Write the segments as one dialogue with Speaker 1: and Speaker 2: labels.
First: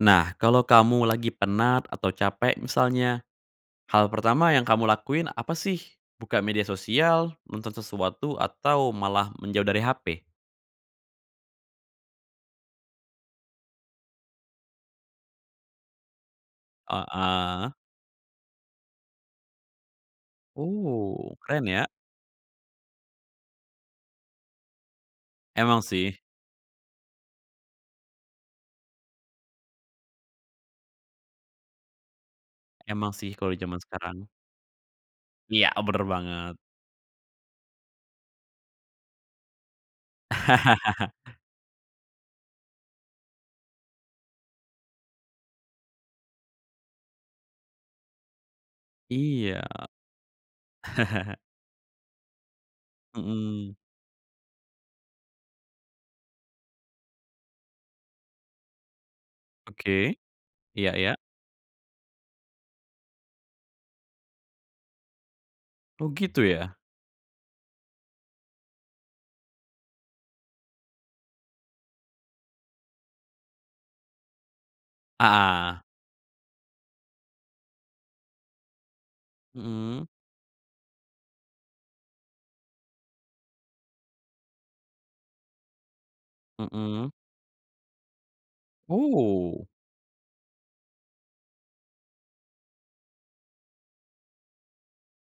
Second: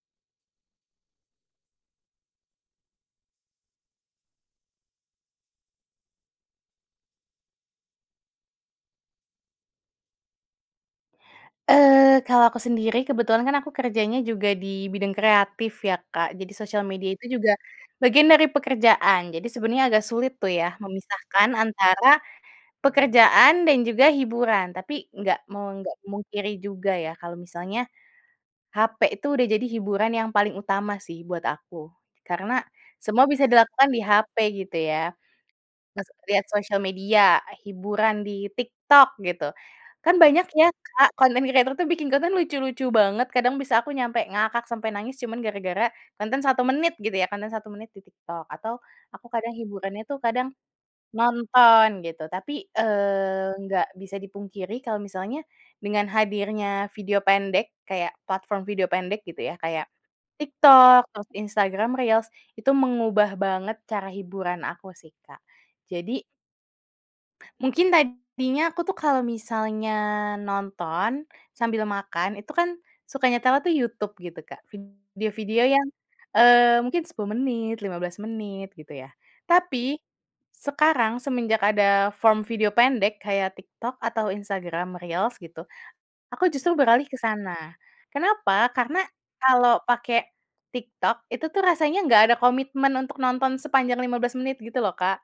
Speaker 1: Nah. Kalau kamu lagi penat atau capek misalnya hal pertama yang kamu lakuin apa sih buka media sosial, nonton sesuatu atau malah menjauh dari HP?
Speaker 2: Eee, kalau aku sendiri, kebetulan kan aku kerjanya juga di bidang kreatif ya Kak, jadi sosial media itu juga
Speaker 1: Heeh.
Speaker 2: bagian dari pekerjaan. Jadi sebenarnya agak sulit tuh ya
Speaker 1: Oh
Speaker 2: memisahkan
Speaker 1: keren ya.
Speaker 2: antara pekerjaan dan juga hiburan, tapi nggak mau
Speaker 1: Emang
Speaker 2: nggak
Speaker 1: sih.
Speaker 2: memungkiri juga ya, kalau misalnya HP itu sudah jadi hiburan yang paling utama sih buat aku, karena
Speaker 1: Emang
Speaker 2: semua
Speaker 1: sih
Speaker 2: bisa
Speaker 1: kalau zaman
Speaker 2: dilakukan di
Speaker 1: sekarang.
Speaker 2: HP gitu ya.
Speaker 1: Iya, bener
Speaker 2: Mas lihat
Speaker 1: banget.
Speaker 2: sosial media, hiburan di TikTok gitu, kan banyak ya Kak, konten kreator tuh bikin konten lucu-lucu banget, kadang bisa aku nyampe ngakak sampai nangis cuman gara-gara konten 1 menit gitu ya, konten 1 menit di TikTok, atau aku kadang
Speaker 1: Iya.
Speaker 2: hiburannya itu kadang nonton gitu. Tapi, eee,
Speaker 1: Mhm.
Speaker 2: nggak bisa dipungkiri kalau misalnya dengan hadirnya video pendek kayak, platform video pendek gitu ya kayak
Speaker 1: Oke. Iya
Speaker 2: TikTok,
Speaker 1: iya.
Speaker 2: terus Instagram Reels, itu mengubah banget cara hiburan aku sih, Kak,
Speaker 1: Oh
Speaker 2: jadi
Speaker 1: gitu ya?
Speaker 2: Mungkin tadinya aku tuh kalau misalnya nonton sambil makan, itu kan suka nyetelnya tuh YouTube gitu, Kak,
Speaker 1: Ah
Speaker 2: video-video
Speaker 1: hah.
Speaker 2: yang, eee, mungkin 10 menit, 15 menit, gitu ya. Tapi,
Speaker 1: Mhm.
Speaker 2: sekarang semenjak ada form video pendek kayak TikTok atau Instagram Reels gitu, aku justru beralih
Speaker 1: Mhm.
Speaker 2: ke sana, kenapa? Karena
Speaker 1: Oh.
Speaker 2: kalau pake TikTok, itu tuh rasanya nggak ada komitmen untuk nonton sepanjang 15 menit gitu loh, Kak.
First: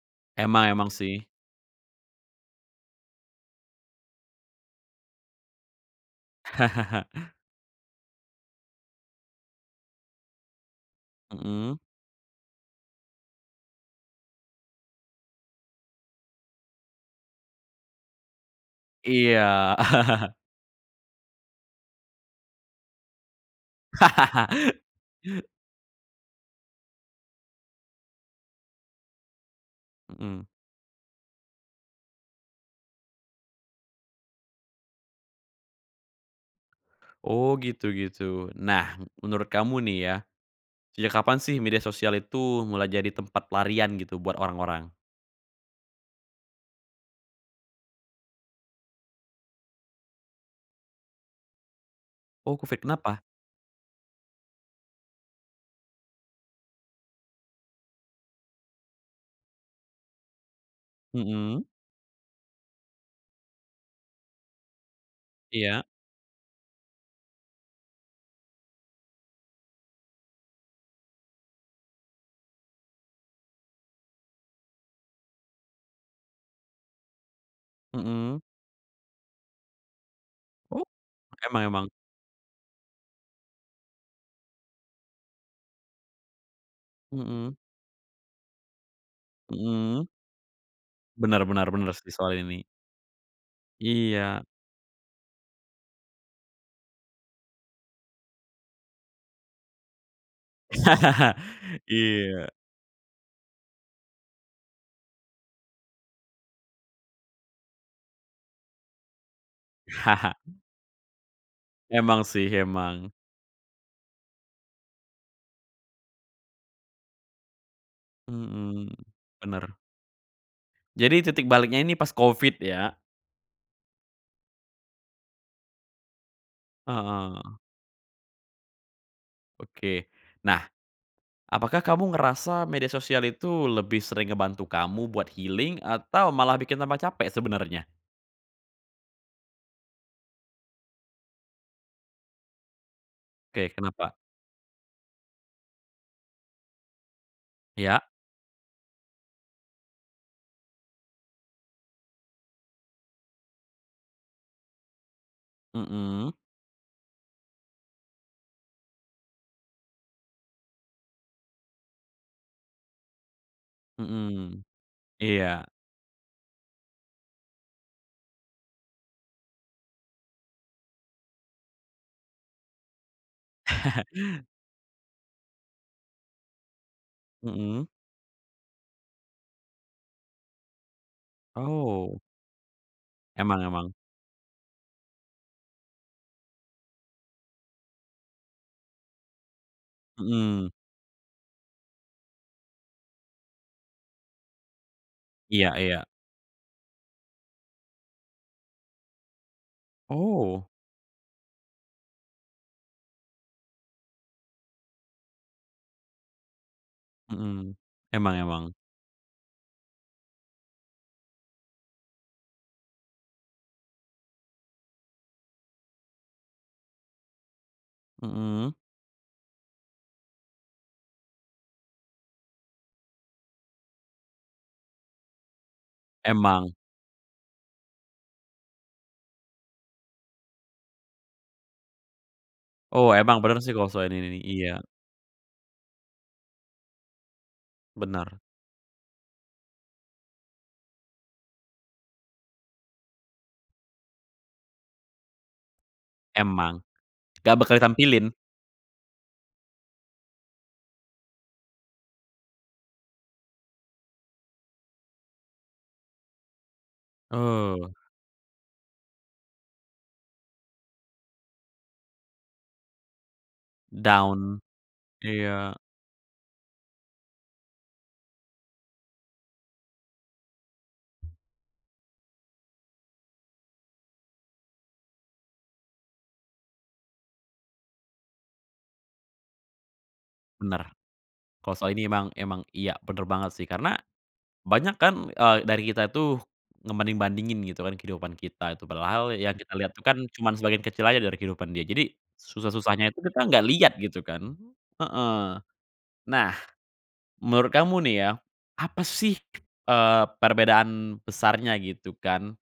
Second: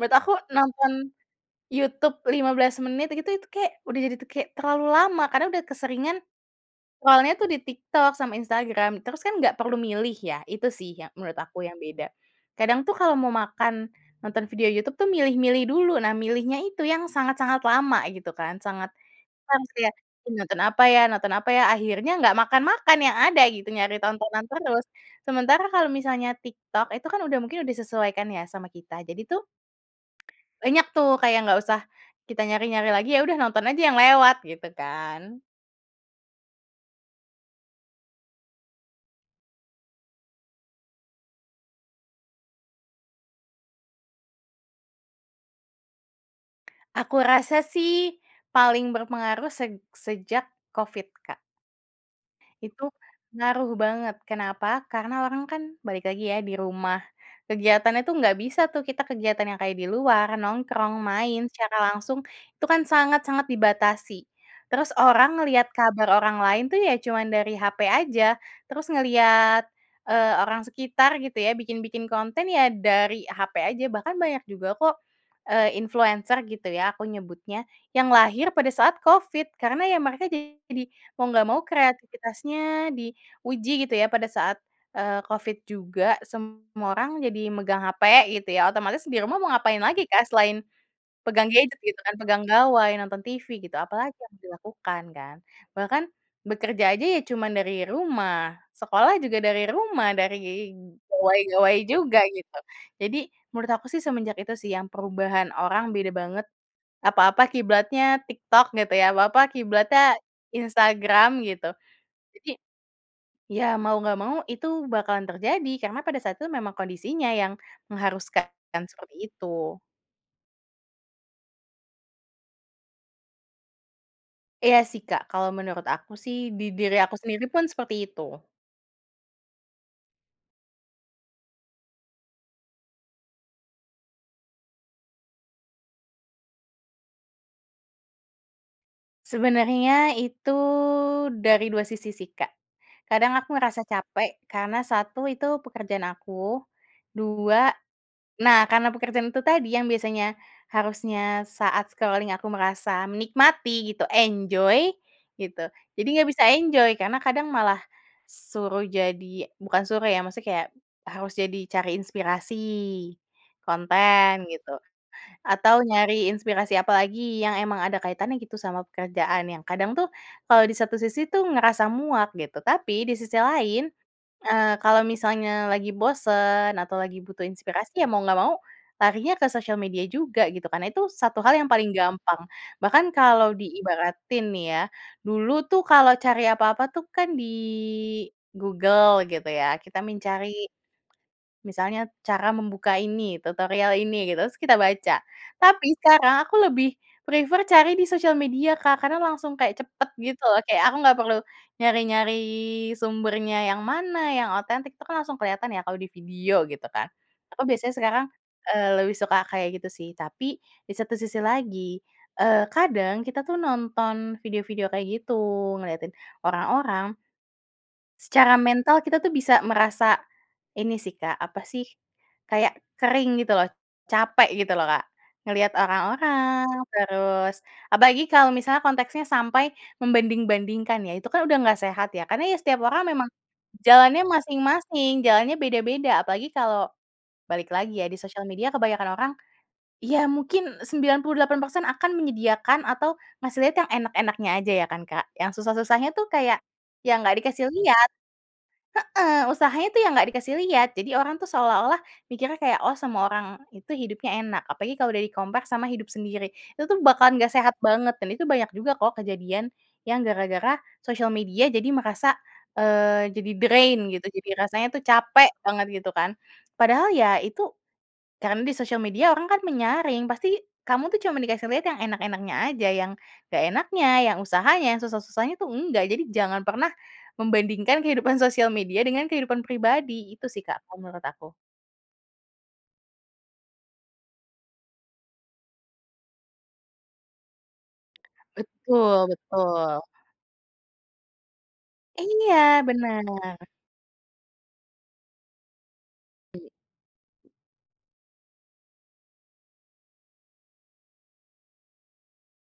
Speaker 2: Menurut aku
Speaker 1: Emang emang
Speaker 2: nonton
Speaker 1: sih.
Speaker 2: YouTube 15 menit gitu, itu kayak udah jadi tuh kayak terlalu lama karena udah keseringan lawannya tuh di TikTok sama Instagram, terus kan nggak perlu milih ya, itu sih ya menurut aku yang
Speaker 1: Mhm.
Speaker 2: beda. Kadang tuh kalau mau makan, nonton video YouTube tuh milih-milih dulu, nah milihnya itu yang sangat sangat lama gitu kan. Sangat,
Speaker 1: Iya.
Speaker 2: kurang sih ya, Ih nonton apa ya nonton apa ya? Akhirnya nggak makan-makan yang ada gitu, nyari tontonan terus. Sementara kalau misalnya TikTok, itu kan udah mungkin udah sesuaikan ya sama kita, jadi tuh
Speaker 1: Mhm.
Speaker 2: banyak tuh, kayak nggak usah kita nyari-nyari lagi, ya udah nonton aja yang lewat, gitu kan.
Speaker 1: Oh, gitu gitu. Nah, menurut kamu nih ya, sejak kapan sih media sosial itu mulai jadi tempat pelarian gitu buat orang-orang?
Speaker 2: Aku rasa sih paling berpengaruh seg sejak Covid, Kak.
Speaker 1: Oh, Covid,
Speaker 2: Itu
Speaker 1: kenapa?
Speaker 2: ngaruh banget. Kenapa? Karena orang kan balik lagi ya di rumah. Kegiatannya tuh enggak bisa tuh kita kegiatan yang kayak di luar, nongkrong, main
Speaker 1: Hmm.
Speaker 2: secara langsung. Itu kan sangat-sangat dibatasi. Terus orang ngelihat
Speaker 1: Iya.
Speaker 2: kabar orang lain itu ya cuma dari hape aja, terus ngelihat, eee, orang sekitar gitu ya, bikin-bikin konten ya dari hape aja, bahkan banyak juga kok, eee, influencer gitu ya aku nyebutnya, yang
Speaker 1: Mmm.
Speaker 2: lahir pada saat Covid, karena ya mereka
Speaker 1: Oh,
Speaker 2: jadi mau enggak mau
Speaker 1: emang emang.
Speaker 2: kreatifitasnya diuji gitu ya pada saat, eee, Covid juga. Semua orang jadi
Speaker 1: Hmm.
Speaker 2: megang hape gitu ya. Otomatis di rumah mau ngapain lagi,
Speaker 1: Hmm.
Speaker 2: Kak, selain
Speaker 1: Benar
Speaker 2: pegang
Speaker 1: benar
Speaker 2: gadget
Speaker 1: benar
Speaker 2: gitu
Speaker 1: sih
Speaker 2: kan,
Speaker 1: soal
Speaker 2: pegang
Speaker 1: ini.
Speaker 2: gawai, nonton TV gitu, apalagi yang
Speaker 1: Iya.
Speaker 2: dilakukan kan. Bahkan bekerja aja ya cuma dari rumah. Sekolah juga dari rumah, dari gawai-gawai juga
Speaker 1: Iya.
Speaker 2: gitu. Jadi, menurut aku sih semenjak itu sih yang perubahan orang beda banget. Apa-apa kiblatnya TikTok gitu ya, apa-apa kiblatnya Instagram gitu.
Speaker 1: Emang sih,
Speaker 2: Jadi
Speaker 1: emang.
Speaker 2: iya mau enggak mau, itu bakalan terjadi karena pada saat itu memang kondisinya yang mengharuskan kan
Speaker 1: Mhm,
Speaker 2: seperti
Speaker 1: benar.
Speaker 2: itu.
Speaker 1: Jadi titik baliknya ini pas COVID ya?
Speaker 2: Iya sih, Kak, kalau menurut aku sih, di diri aku sendiri
Speaker 1: Heeh.
Speaker 2: pun seperti itu.
Speaker 1: Oke. Nah. Apakah kamu ngerasa media sosial itu lebih sering ngebantu kamu buat healing atau malah bikin tanpa capek sebenarnya?
Speaker 2: Sebenarnya itu dari 2 sisi sih, Kak. Kadang aku
Speaker 1: Oke.
Speaker 2: merasa
Speaker 1: Kenapa?
Speaker 2: capek, karena 1 itu pekerjaan aku. 2
Speaker 1: Iya.
Speaker 2: nah, karena pekerjaan itu tadi yang biasanya harusnya saat scrolling aku merasa menikmati gitu, enjoy gitu, jadi nggak
Speaker 1: Mhm.
Speaker 2: bisa enjoy karena kadang malah suruh jadi bukan suruh ya maksudnya kayak harus jadi cari inspirasi konten
Speaker 1: Mhm.
Speaker 2: gitu,
Speaker 1: Iya.
Speaker 2: atau nyari inspirasi apalagi yang emang ada kaitannya gitu sama pekerjaan yang kadang tuh kalau di satu sisi itu ngerasa muak gitu. Tapi di sisi lain, eee, kalau misalnya lagi bosan atau lagi butuh
Speaker 1: Mhm.
Speaker 2: inspirasi, ya mau nggak mau larinya ke sosial media juga gitu kan, itu satu hal yang paling
Speaker 1: Oh.
Speaker 2: gampang. Bahkan kalau
Speaker 1: Emang emang.
Speaker 2: diibaratin nih ya, dulu tuh kalau cari apa-apa tuh kan di Google gitu ya kita mencari,
Speaker 1: Mhm.
Speaker 2: misalnya cara membuka ini, tutorial ini gitu, terus kita baca.
Speaker 1: Iya
Speaker 2: Tapi
Speaker 1: iya.
Speaker 2: sekarang aku lebih prefer cari di sosial media Kak, karena langsung kayak cepat gitu loh.
Speaker 1: Oh.
Speaker 2: Kayak aku nggak perlu nyari-nyari sumbernya yang mana, yang otentik, itu kan langsung kelihatan ya kalau di video gitu kan. Aku
Speaker 1: Mmm.
Speaker 2: biasanya sekarang,
Speaker 1: Emang emang.
Speaker 2: eee, lebih suka kayak gitu sih, tapi di satu sisi lagi, eee, kadang kita tuh nonton video-video kayak gitu, ngelihatin orang-orang secara
Speaker 1: Mhm.
Speaker 2: mental kita itu bisa merasa ini sih Kak, apa sih, kayak kering gitu loh, capek gitu loh, Kak. Ngelihat orang-orang
Speaker 1: Emang.
Speaker 2: terus apalagi kalau misalnya konteksnya sampai membanding-bandingkan ya, itu kan sudah nggak sehat ya, karena ya setiap orang
Speaker 1: Oh,
Speaker 2: memang
Speaker 1: emang bener sih kalau selain
Speaker 2: jalannya
Speaker 1: ini, iya.
Speaker 2: masing-masing, jalannya beda-beda, apalagi kalau balik lagi ya di
Speaker 1: Benar.
Speaker 2: sosial media kebanyakan orang, ya mungkin 98% akan menyediakan atau ngasih lihat yang enak-enaknya saja ya kan Kak, yang susah-susahnya tuh kayak,
Speaker 1: Emang,
Speaker 2: ya enggak
Speaker 1: nggak
Speaker 2: dikasih
Speaker 1: bakal
Speaker 2: lihat.
Speaker 1: ditampilin.
Speaker 2: Heeh, usahanya tuh yang nggak dikasih lihat, jadi orang itu seolah-olah mikirnya kayak, "Oh semua orang itu hidupnya enak," apalagi kalau udah di compare sama hidup sendiri. Itu tuh bakalan nggak sehat
Speaker 1: Oh.
Speaker 2: banget dan itu banyak juga kok kejadian yang gara-gara sosial media jadi merasa, eee, jadi drain, gitu. Jadi
Speaker 1: Down.
Speaker 2: rasanya tuh capek
Speaker 1: Iya.
Speaker 2: banget gitu kan, padahal ya itu karena di sosial media orang kan menyaring, pasti kamu tuh cuma dikasih lihat yang enak-enaknya aja, yang enggak enaknya, yang usahanya, yang susah-susahnya tuh enggak. Jadi jangan pernah membandingkan kehidupan sosial media dengan kehidupan pribadi, itu sih Kak
Speaker 1: Benar,
Speaker 2: kalau menurut aku.
Speaker 1: kalau soal ini emang emang iya benar banget sih karena banyak kan, eee, dari kita tuh ngebanding-bandingin gitu kan kehidupan kita tuh,
Speaker 2: Betul
Speaker 1: padahal yang kita lihat
Speaker 2: betul.
Speaker 1: itu kan cuman sebagian kecil aja dari kehidupan dia. Jadi
Speaker 2: Iya
Speaker 1: susah-susahnya itu
Speaker 2: benar.
Speaker 1: kita nggak lihat gitu kan, heeh. Nah menurut kamu nih ya apa sih, eee, perbedaan besarnya gitu kan,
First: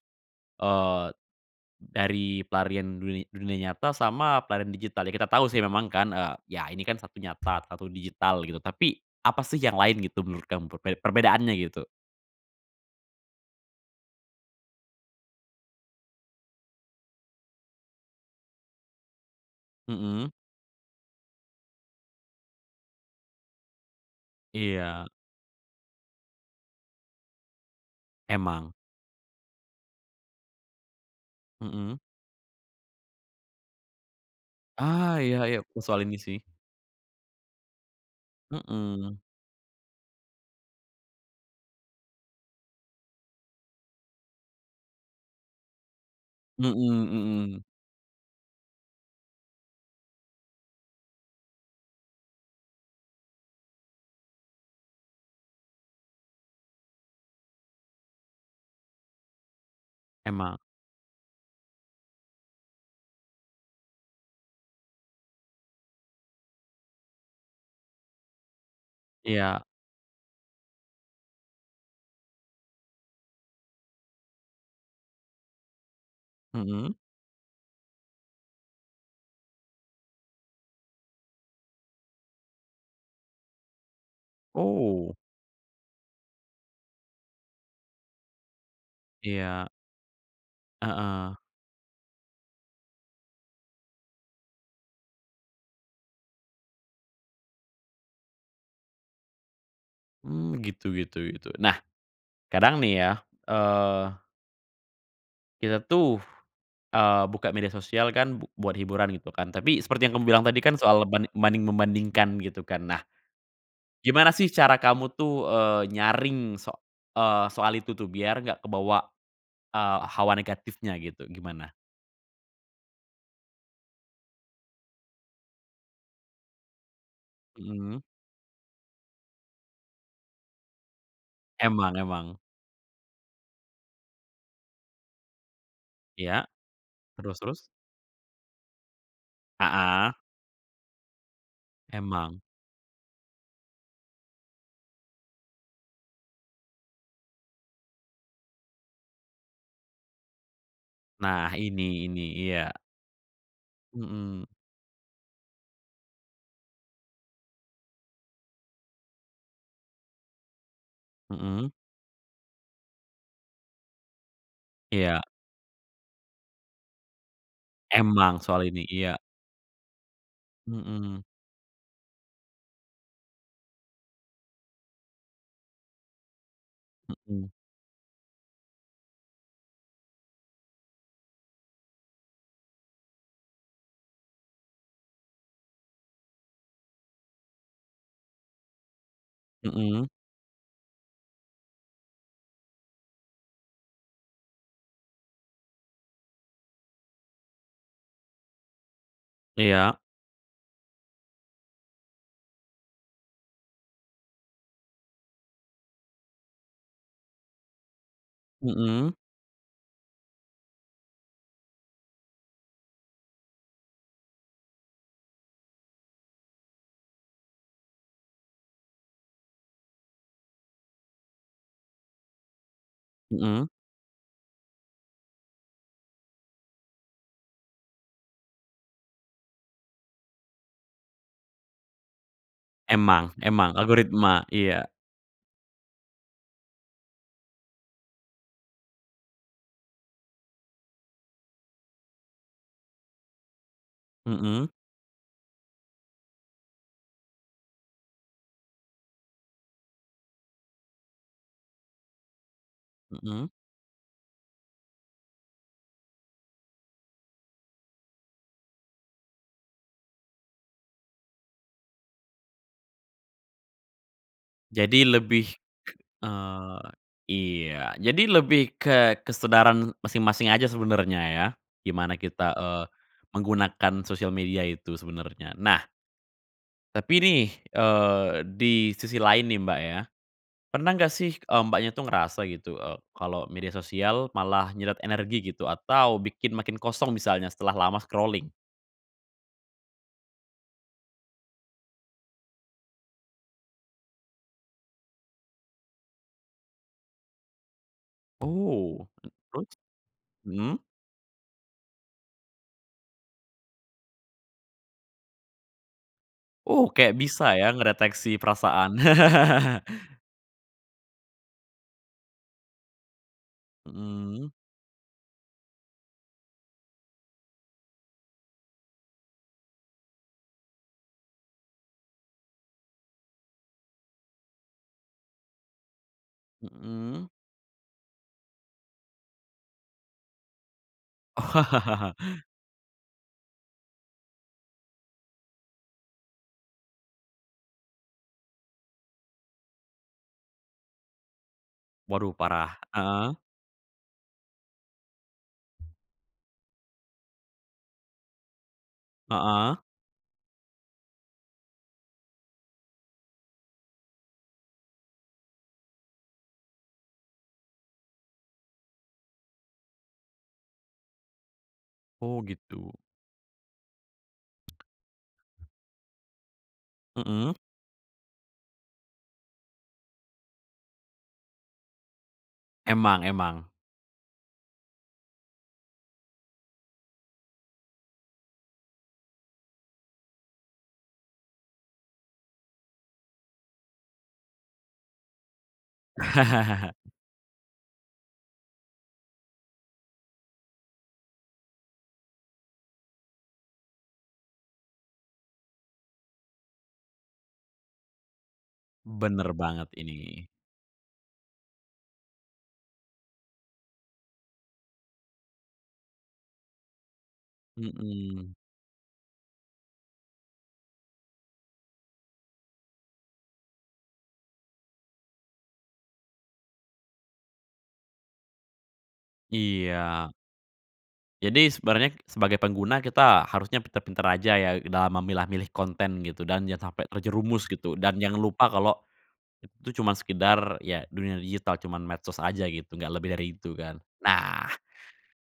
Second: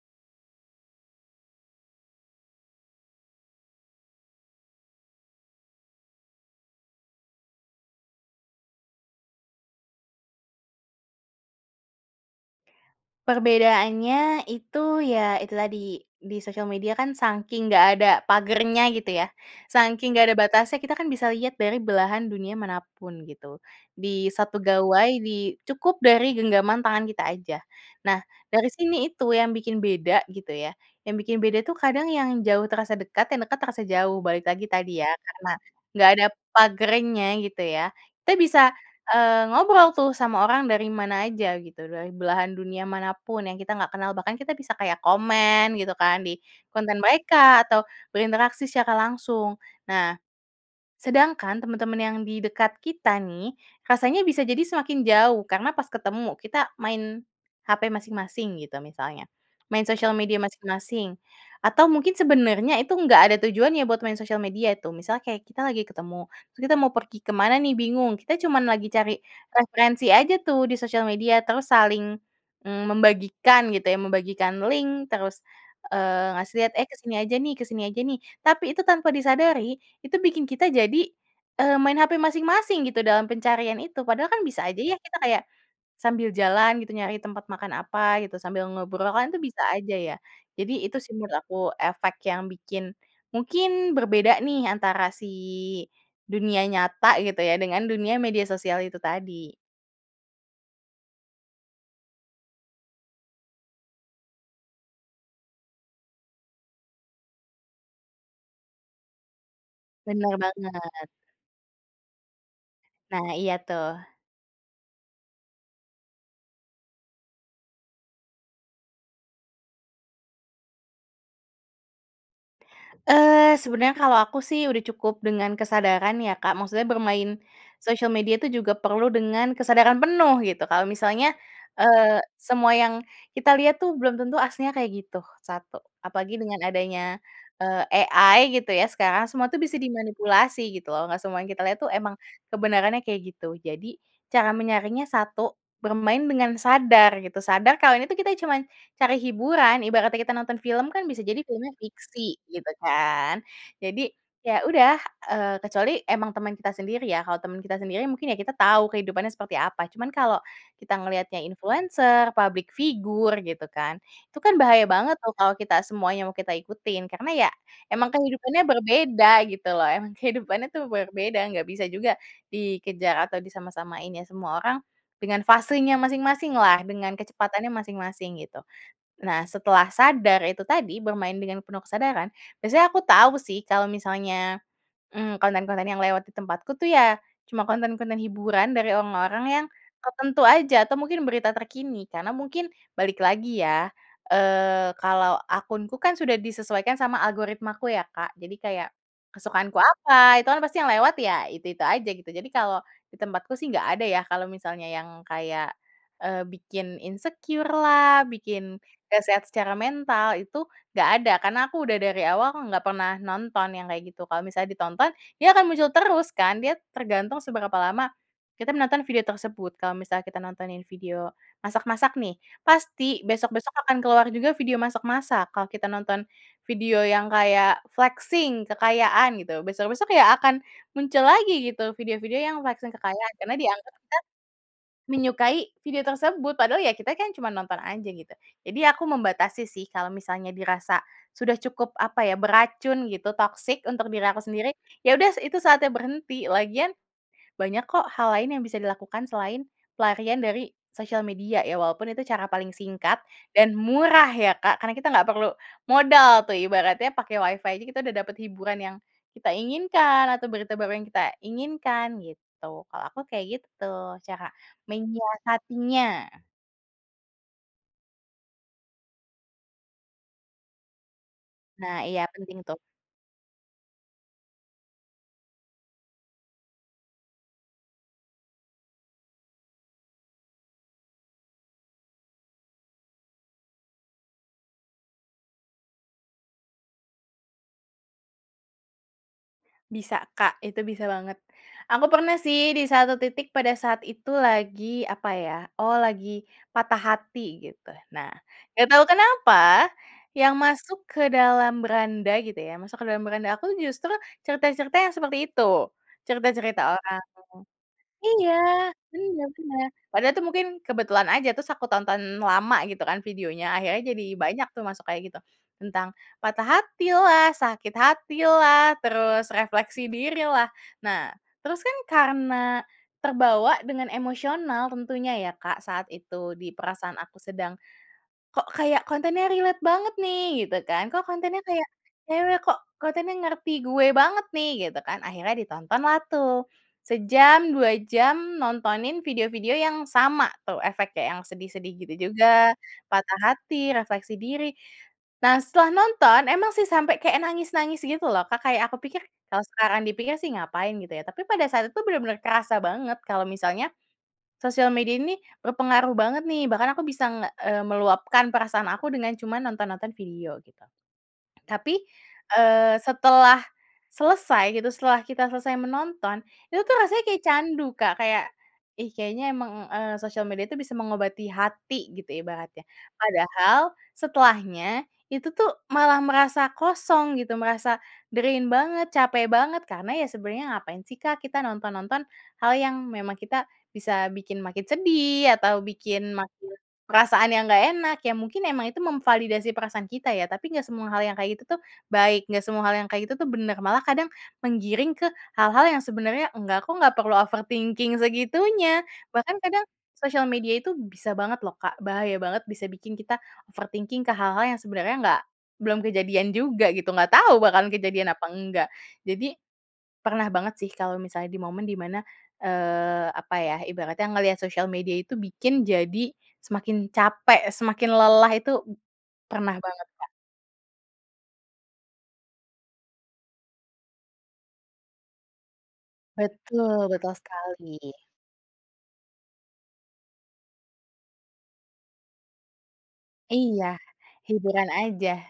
Speaker 1: eee, dari pelarian duni dunia nyata sama pelarian digital? Ya kita tahu sih memang kan, eee, ya ini kan 1 nyata, 1 digital gitu, tapi apa sih yang lain gitu menurut kamu perbe perbedaannya gitu?
Speaker 2: Perbedaannya itu ya itu tadi, di sosial media kan sangking enggak ada pagernya gitu ya, sangking enggak
Speaker 1: Hmm.
Speaker 2: ada batasnya, kita kan bisa lihat dari belahan dunia manapun gitu. Di 1
Speaker 1: Iya.
Speaker 2: gawai, di cukup dari genggaman tangan kita aja. Nah, dari
Speaker 1: Emang.
Speaker 2: sini itu yang bikin beda gitu ya, yang bikin beda tuh
Speaker 1: Heeh.
Speaker 2: kadang yang jauh, terasa dekat; yang dekat, terasa jauh. Balik lagi tadi
Speaker 1: Ah.
Speaker 2: ya, karena
Speaker 1: Iya-iya, oke soal
Speaker 2: enggak
Speaker 1: ini
Speaker 2: ada
Speaker 1: sih.
Speaker 2: pagernya gitu ya. Kita bisa,
Speaker 1: Heeh.
Speaker 2: eee, ngobrol tuh sama orang dari mana aja gitu, dari belahan dunia manapun yang kita enggak kenal bahkan kita bisa kayak komen gitu kan, di
Speaker 1: Hmm,
Speaker 2: konten mereka
Speaker 1: mmm.
Speaker 2: atau berinteraksi secara langsung. Nah, sedangkan teman-teman yang di dekat kita nih, rasanya bisa jadi semakin jauh karena pas ketemu, kita main hape masing-masing gitu misalnya. Main sosial media
Speaker 1: Emang
Speaker 2: masing-masing atau mungkin sebenarnya itu enggak ada tujuannya buat main sosial media itu. Misalnya kayak kita lagi ketemu, terus kita mau pergi kemana nih, bingung. Kita cuma lagi cari
Speaker 1: Iya.
Speaker 2: referensi aja tuh di sosial media, terus saling, mmm, membagikan gitu ya, membagikan link terus, eee, ngasih lihat, "Eh,
Speaker 1: Mmm.
Speaker 2: kesini aja nih kesini aja nih." Tapi itu tanpa disadari, itu bikin kita jadi, eee, main hape masing-masing gitu dalam pencarian itu. Padahal kan bisa aja ya
Speaker 1: Oh.
Speaker 2: kita kayak sambil jalan gitu, nyari tempat makan apa gitu, sambil ngobrol kan itu bisa
Speaker 1: Iya.
Speaker 2: aja ya. Jadi itu sih menurut
Speaker 1: Eh.
Speaker 2: aku efek yang bikin, mungkin berbeda nih antara si dunia nyata gitu ya dengan dunia media sosial itu tadi.
Speaker 1: Mmm, gitu gitu gitu nah, kadang nih ya, eee. Kita tuh, eee, buka media sosial kan b buat hiburan gitu kan? Tapi seperti yang kamu
Speaker 2: Bener
Speaker 1: bilang tadi kan soal
Speaker 2: banget.
Speaker 1: banding membandingkan gitu kan nah.
Speaker 2: Nah iya tuh.
Speaker 1: Gimana sih cara kamu tuh, eee, nyaring so eee, soal itu tuh biar nggak kebawa, eee, hawa negatifnya gitu gimana?
Speaker 2: Eee, sebenernya kalau aku sih udah cukup dengan kesadaran ya Kak maksudnya bermain,
Speaker 1: Mhm.
Speaker 2: sosial media itu juga perlu dengan kesadaran penuh gitu kalau misalnya,
Speaker 1: Emang
Speaker 2: eee,
Speaker 1: emang.
Speaker 2: semua yang kita lihat tuh belum tentu aslinya kayak gitu, satu apalagi
Speaker 1: Iya,
Speaker 2: dengan adanya,
Speaker 1: terus terus?
Speaker 2: eee, AI gitu ya sekarang semua itu bisa
Speaker 1: Heeh.
Speaker 2: dimanipulasi gitu loh nggak semua yang kita lihat itu emang,
Speaker 1: Emang.
Speaker 2: kebenarannya kayak gitu jadi, cara menyaringnya satu, bermain dengan sadar gitu sadar kalau ini itu kita cuman, cari hiburan ibaratnya kita nonton film kan bisa jadi
Speaker 1: Nah
Speaker 2: filmnya
Speaker 1: ini ini
Speaker 2: fiksi gitu
Speaker 1: iya.
Speaker 2: kan jadi
Speaker 1: Mhm.
Speaker 2: ya udah, eee, kecuali emang teman kita sendiri ya kalau teman kita sendiri mungkin ya kita tahu kehidupannya seperti apa cuman kalo, kita ngelihatnya
Speaker 1: Mhm.
Speaker 2: influencer, public figure gitu kan, itu kan bahaya banget
Speaker 1: Iya.
Speaker 2: tuh kalau kita semuanya mau kita ikutin karena ya, emang
Speaker 1: Emang
Speaker 2: kehidupannya
Speaker 1: soal ini iya.
Speaker 2: berbeda gitu loh emang kehidupannya itu
Speaker 1: Mhm.
Speaker 2: berbeda enggak bisa juga, dikejar atau disama-samain ya semua orang, dengan fasenya masing-masinglah dengan
Speaker 1: Mhm.
Speaker 2: kecepatannya masing-masing gitu. Nah setelah sadar itu tadi bermain dengan penuh kesadaran biasanya aku tahu sih kalau misalnya, mmm, konten-konten yang lewat di tempatku tuh ya, cuma konten-konten hiburan dari orang-orang yang,
Speaker 1: Mhm.
Speaker 2: tertentu aja atau mungkin berita terkini karena mungkin balik lagi ya, eee, kalau akunku kan sudah disesuaikan sama algoritmaku ya Kak jadi kayak, kesukaanku
Speaker 1: Iya.
Speaker 2: apa itu kan pasti yang lewat ya itu-itu aja gitu jadi kalau, di tempatku sih nggak ada ya kalau misalnya yang kayak, eee, bikin insecure, lah bikin
Speaker 1: Mhm.
Speaker 2: gak sehat secara mental itu enggak ada karena aku sudah dari awal enggak pernah nonton yang kayak gitu kalau misalnya ditonton dia akan muncul terus kan dia tergantung seberapa lama, kita menonton video tersebut kalau misalnya kita nontonin video, masak masak nih pasti besok
Speaker 1: Mhm.
Speaker 2: besok akan keluar juga video masak masak kalau kita nonton, video yang kayak flexing kekayaan gitu besok-besok ya akan muncul lagi gitu video video yang flexing
Speaker 1: Emang
Speaker 2: kekayaan karena
Speaker 1: emang
Speaker 2: dianggap kan,
Speaker 1: algoritma iya.
Speaker 2: menyukai video tersebut padahal ya kita kan cuma nonton aja gitu. Jadi aku membatasi sih kalau misalnya dirasa, sudah cukup apa ya beracun gitu toksik untuk diri aku
Speaker 1: Mhm.
Speaker 2: sendiri, ya udah itu saatnya berhenti lagian, banyak kok hal lain yang bisa dilakukan selain, pelarian dari sosial media ya walaupun itu cara paling singkat
Speaker 1: Mhm.
Speaker 2: dan murah ya Kak karena kita enggak perlu modal tuh ibaratnya pakai Wi-Fi aja kita udah dapat hiburan yang, kita inginkan atau berita baru yang kita inginkan gitu kalau aku kayak gitu tuh cara
Speaker 1: Jadi lebih, k
Speaker 2: menyiasatinya.
Speaker 1: eee, iya jadi lebih ke kesadaran masing-masing aja sebenernya ya?
Speaker 2: Nah
Speaker 1: Gimana
Speaker 2: iya
Speaker 1: kita,
Speaker 2: penting tuh.
Speaker 1: eee, menggunakan sosial media itu sebenernya nah. Tapi nih, eee, di sisi lain nih, Mbak, ya, pernah enggak sih, eee, Mbaknya itu ngerasa gitu, eee, kalo media sosial malah nyedot energi gitu? Atau bikin makin kosong misalnya setelah lama scrolling?
Speaker 2: Bisa, Kak, itu bisa banget. Aku pernah sih di satu titik pada saat itu lagi, apa ya, oh lagi patah hati gitu. Nah, enggak tahu
Speaker 1: Oh, terus?
Speaker 2: kenapa yang
Speaker 1: Mhm.
Speaker 2: masuk ke dalam beranda gitu ya, masuk ke dalam beranda aku tuh justru cerita-cerita yang seperti itu. Cerita-cerita
Speaker 1: Uh, kayak
Speaker 2: orang
Speaker 1: bisa ya
Speaker 2: yang
Speaker 1: ngedeteksi
Speaker 2: iya,
Speaker 1: perasaan?
Speaker 2: benar benar. Padahal itu mungkin kebetulan aja, terus aku tonton lama gitu kan videonya, akhirnya jadi
Speaker 1: Mhm.
Speaker 2: banyak tuh masuk kayak gitu. Tentang patah hatilah, sakit hatilah, terus refleksi dirilah. Nah, terus kan karena terbawa dengan emosional tentunya ya, Kak, saat itu di perasaan
Speaker 1: Mhm.
Speaker 2: aku sedang, "Kok kayak kontennya relate banget nih," gitu kan, "kok kontennya kayak
Speaker 1: Oh.
Speaker 2: cewek, kok kontennya ngerti gue banget nih." Gitu kan, akhirnya ditontonlah tuh. Sejam, 2 jam nontonin video-video yang sama tuh efeknya, yang sedih-sedih gitu
Speaker 1: Waduh
Speaker 2: juga,
Speaker 1: parah. Heeh.
Speaker 2: patah hati, refleksi diri. Nah, setelah nonton, emang sih sampai kayak nangis-nangis gitu loh, Kak, kayak aku pikir kalau
Speaker 1: Heeh.
Speaker 2: sekarang dipikir sih ngapain gitu ya, tapi pada saat itu benar-benar kerasa banget kalau misalnya, sosial media ini nih berpengaruh banget nih. Bahkan aku bisa nge eee, meluapkan perasaan aku dengan cuma nonton-nonton video gitu, tapi,
Speaker 1: Oh, gitu.
Speaker 2: eee, setelah selesai gitu, setelah kita selesai menonton, itu tuh rasanya kayak
Speaker 1: Mmm.
Speaker 2: candu, Kak. Kayak, "Ih, kayaknya emang," eee, "sosial media itu bisa mengobati hati." Gitu ibaratnya.
Speaker 1: Emang emang.
Speaker 2: Padahal setelahnya, itu tuh malah merasa kosong gitu, merasa drain banget, capek banget karena ya sebenarnya ngapain sih, Kak, kita nonton-nonton hal yang memang kita bisa bikin makin sedih atau bikin makin perasaan yang enggak enak. Iya mungkin emang itu memvalidasi perasaan kita ya, tapi enggak semua hal yang kayak gitu tuh baik, enggak semua hal yang kayak gitu tuh benar. Malah kadang menggiring ke hal-hal yang sebenarnya, "Enggak kok, enggak perlu overthinking segitunya."
Speaker 1: Benar
Speaker 2: Bahkan kadang
Speaker 1: banget ini.
Speaker 2: sosial media itu bisa banget loh, Kak, bahaya banget bisa bikin kita overthinking ke hal-hal yang sebenarnya enggak belum kejadian juga gitu, enggak tahu bahkan kejadian apa
Speaker 1: Mhm.
Speaker 2: enggak. Jadi, pernah banget sih kalau misalnya di momen di mana, eee, apa ya, ibaratnya ngelihat sosial media itu bikin jadi semakin capek, semakin lelah itu pernah banget, Kak.
Speaker 1: Iya. Jadi, sebenarnya sebagai pengguna kita harusnya pinter-pinter aja ya dalam memilah milih konten gitu dan jangan
Speaker 2: Betul
Speaker 1: sampai
Speaker 2: betul
Speaker 1: terjerumus
Speaker 2: sekali.
Speaker 1: gitu, dan jangan lupa kalau itu cuman sekedar ya dunia digital, cuman medsos aja gitu nggak lebih dari itu
Speaker 2: Iya,
Speaker 1: kan. Nah
Speaker 2: hiburan aja.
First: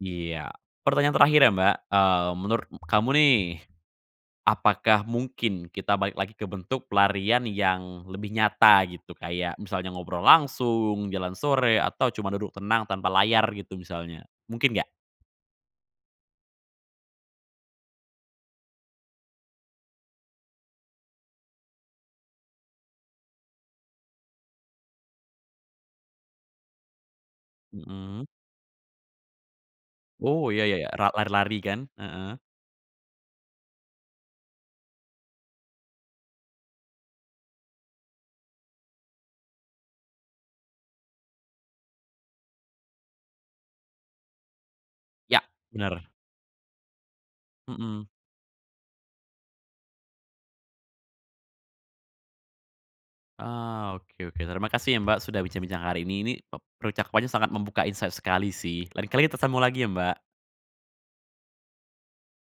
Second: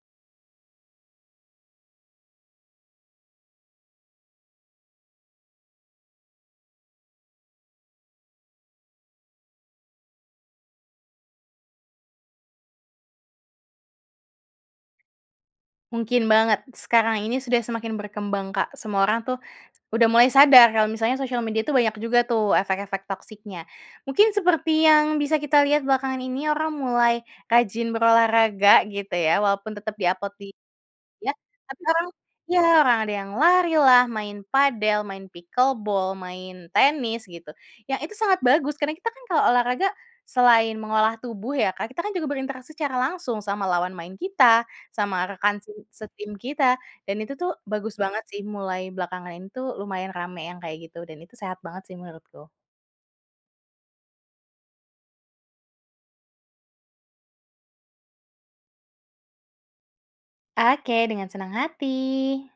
Speaker 1: Iya, pertanyaan terakhir ya, Mbak. Mmm, menurut m kamu nih, apakah mungkin kita balik lagi ke bentuk pelarian yang lebih nyata gitu, kayak misalnya ngobrol langsung, jalan sore, atau cuma duduk tenang tanpa layar gitu misalnya, mungkin nggak?
Speaker 2: Mungkin banget, sekarang ini sudah semakin berkembang, Kak. Semua orang tuh udah mulai sadar, kalau misalnya sosial media itu banyak juga tuh efek-efek toksiknya. Mungkin seperti yang bisa kita lihat belakangan ini, orang mulai rajin
Speaker 1: Mhm.
Speaker 2: berolahraga gitu ya walaupun tetap di upload di
Speaker 1: Oh, ya ya ya, ra
Speaker 2: ya?
Speaker 1: lari-lari kan?
Speaker 2: Tapi orang
Speaker 1: Heeh.
Speaker 2: ya orang ada yang larilah, main padel, main pickle ball, main tenis, gitu. Yang itu sangat bagus karena kita kan kalau olahraga selain mengolah tubuh ya Kak, kita kan juga berinteraksi secara langsung sama lawan main kita, sama
Speaker 1: Ya,
Speaker 2: rekan se
Speaker 1: bener.
Speaker 2: setim kita, dan itu tuh bagus
Speaker 1: Mhm.
Speaker 2: banget sih. Mulai belakangan ini tuh lumayan ramai yang kayak gitu dan itu sehat banget sih menurutku.
Speaker 1: Eee, oke oke. Terima kasih ya Mbak sudah bincang-bincang hari ini, nih ep percakapannya sangat membuka insight sekali sih. Lain kali kita ketemu lagi ya, Mbak.
Speaker 2: Oke, dengan senang hati.